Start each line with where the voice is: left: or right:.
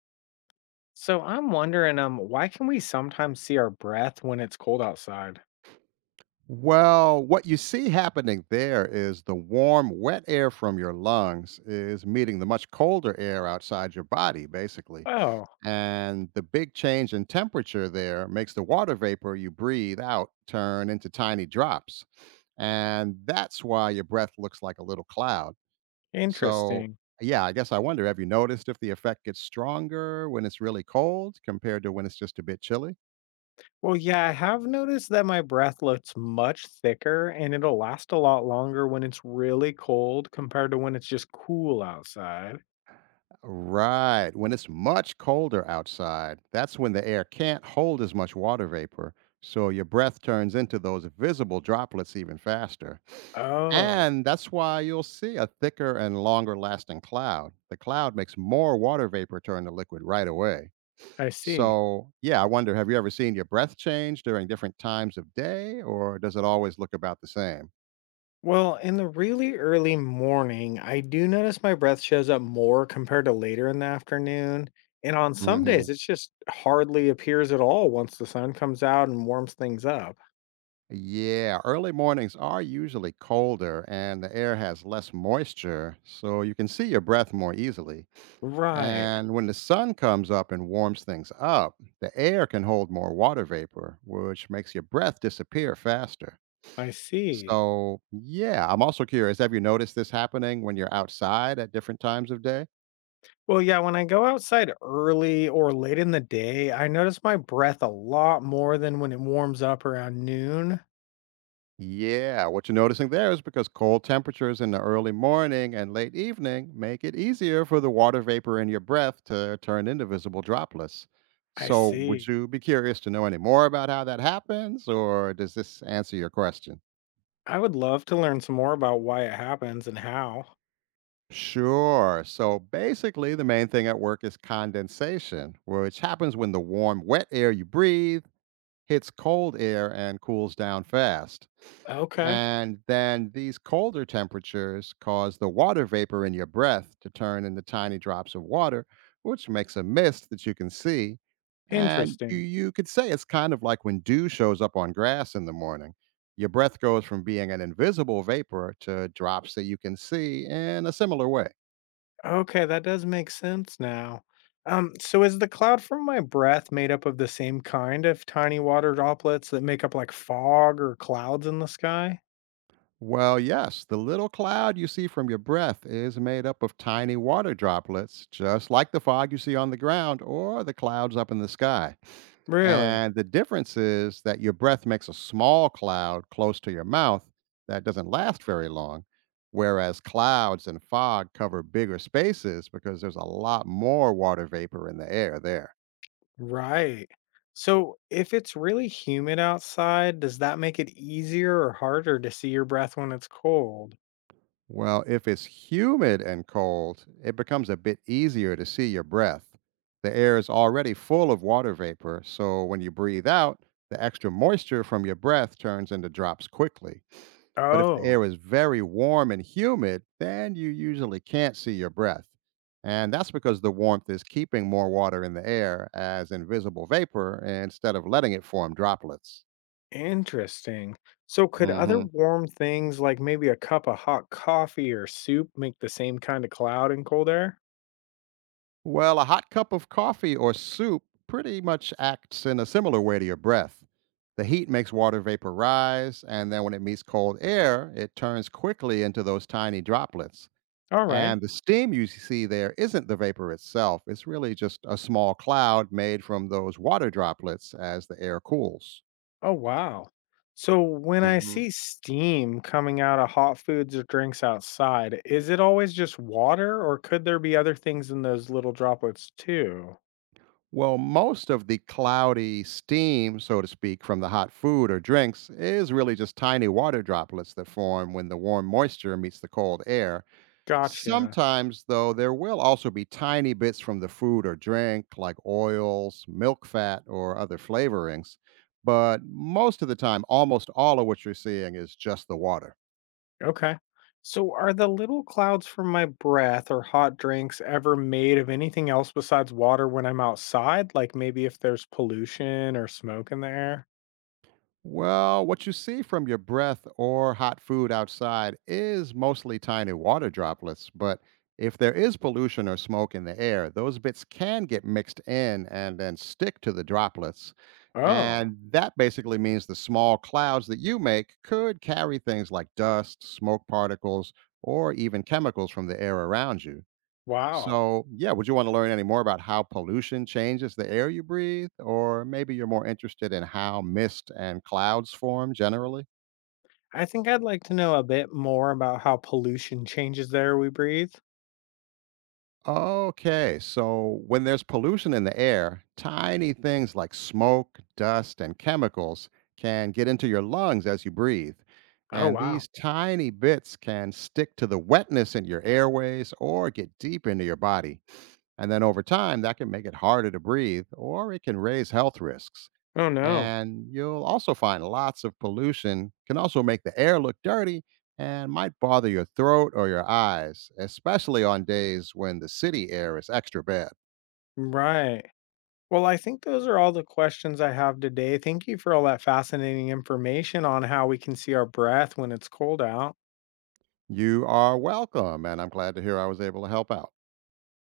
left: So I'm wondering, why can we sometimes see our breath when it's cold outside?
right: Well, what you see happening there is the warm, wet air from your lungs is meeting the much colder air outside your body, basically.
left: Oh,
right: And the big change in temperature there makes the water vapor you breathe out turn into tiny drops. And that's why your breath looks like a little cloud. So,
left: interesting.
right: yeah, I guess I wonder, have you noticed if the effect gets stronger when it's really cold compared to when it's just a bit chilly?
left: Well, yeah, I have noticed that my breath looks much thicker and it'll last a lot longer when it's really cold compared to when it's just cool outside.
right: Right. When it's much colder outside, that's when the air can't hold as much water vapor. So your breath turns into those visible droplets even faster.
left: Oh,
right: And that's why you'll see a thicker and longer lasting cloud. The cloud makes more water vapor turn to liquid right away.
left: I see.
right: So, yeah, I wonder, have you ever seen your breath change during different times of day, or does it always look about the same?
left: Well, in the really early morning, I do notice my breath shows up more compared to later in the afternoon. And on some
right: Mm-hmm.
left: days, it just hardly appears at all once the sun comes out and warms things up.
right: Yeah, early mornings are usually colder and the air has less moisture, so you can see your breath more easily.
left: Right.
right: And when the sun comes up and warms things up, the air can hold more water vapor, which makes your breath disappear faster.
left: I see.
right: So, yeah, I'm also curious, have you noticed this happening when you're outside at different times of day?
left: Well, yeah, when I go outside early or late in the day, I notice my breath a lot more than when it warms up around noon.
right: Yeah, what you're noticing there is because cold temperatures in the early morning and late evening make it easier for the water vapor in your breath to turn into visible droplets.
left: I
right: So, would
left: see.
right: you be curious to know any more about how that happens, or does this answer your question?
left: I would love to learn some more about why it happens and how.
right: Sure. So basically, the main thing at work is condensation, which happens when the warm, wet air you breathe hits cold air and cools down fast.
left: Okay.
right: And then these colder temperatures cause the water vapor in your breath to turn into tiny drops of water, which makes a mist that you can see. And you,
left: Interesting.
right: you could say it's kind of like when dew shows up on grass in the morning. Your breath goes from being an invisible vapor to drops that you can see in a similar way.
left: Okay, that does make sense now. So is the cloud from my breath made up of the same kind of tiny water droplets that make up like fog or clouds in the sky?
right: Well, yes, the little cloud you see from your breath is made up of tiny water droplets, just like the fog you see on the ground or the clouds up in the sky.
left: Really?
right: And the difference is that your breath makes a small cloud close to your mouth that doesn't last very long, whereas clouds and fog cover bigger spaces because there's a lot more water vapor in the air there.
left: Right. So, if it's really humid outside, does that make it easier or harder to see your breath when it's cold?
right: Well, if it's humid and cold, it becomes a bit easier to see your breath. The air is already full of water vapor, so when you breathe out, the extra moisture from your breath turns into drops quickly. But if the
left: Oh,
right: air is very warm and humid, then you usually can't see your breath. And that's because the warmth is keeping more water in the air as invisible vapor instead of letting it form droplets.
left: interesting. So, could other
right: hmm
left: warm things like maybe a cup of hot coffee or soup make the same kind of cloud in cold air?
right: Well, a hot cup of coffee or soup pretty much acts in a similar way to your breath. The heat makes water vapor rise, and then when it meets cold air, it turns quickly into those tiny droplets.
left: All right.
right: And the steam you see there isn't the vapor itself, it's really just a small cloud made from those water droplets as the air cools.
left: Oh, wow. So, when I
right: Mhm.
left: see steam coming out of hot foods or drinks outside, is it always just water or could there be other things in those little droplets too?
right: Well, most of the cloudy steam, so to speak, from the hot food or drinks is really just tiny water droplets that form when the warm moisture meets the cold air.
left: Gotcha.
right: Sometimes, though, there will also be tiny bits from the food or drink, like oils, milk fat, or other flavorings. But most of the time, almost all of what you're seeing is just the water.
left: Okay. So, are the little clouds from my breath or hot drinks ever made of anything else besides water when I'm outside? Like maybe if there's pollution or smoke in the air?
right: Well, what you see from your breath or hot food outside is mostly tiny water droplets, but if there is pollution or smoke in the air, those bits can get mixed in and then stick to the droplets.
left: Oh,
right: And that basically means the small clouds that you make could carry things like dust, smoke particles, or even chemicals from the air around you.
left: wow.
right: So, yeah, would you want to learn any more about how pollution changes the air you breathe? Or maybe you're more interested in how mist and clouds form generally?
left: I think I'd like to know a bit more about how pollution changes the air we breathe.
right: Okay, so when there's pollution in the air, tiny things like smoke, dust, and chemicals can get into your lungs as you breathe.
left: Oh,
right: And
left: wow.
right: these tiny bits can stick to the wetness in your airways or get deep into your body. And then over time, that can make it harder to breathe, or it can raise health risks.
left: Oh, no.
right: And you'll also find lots of pollution can also make the air look dirty and might bother your throat or your eyes, especially on days when the city air is extra bad.
left: Right. Well, I think those are all the questions I have today. Thank you for all that fascinating information on how we can see our breath when it's cold out.
right: You are welcome, and I'm glad to hear I was able to help out.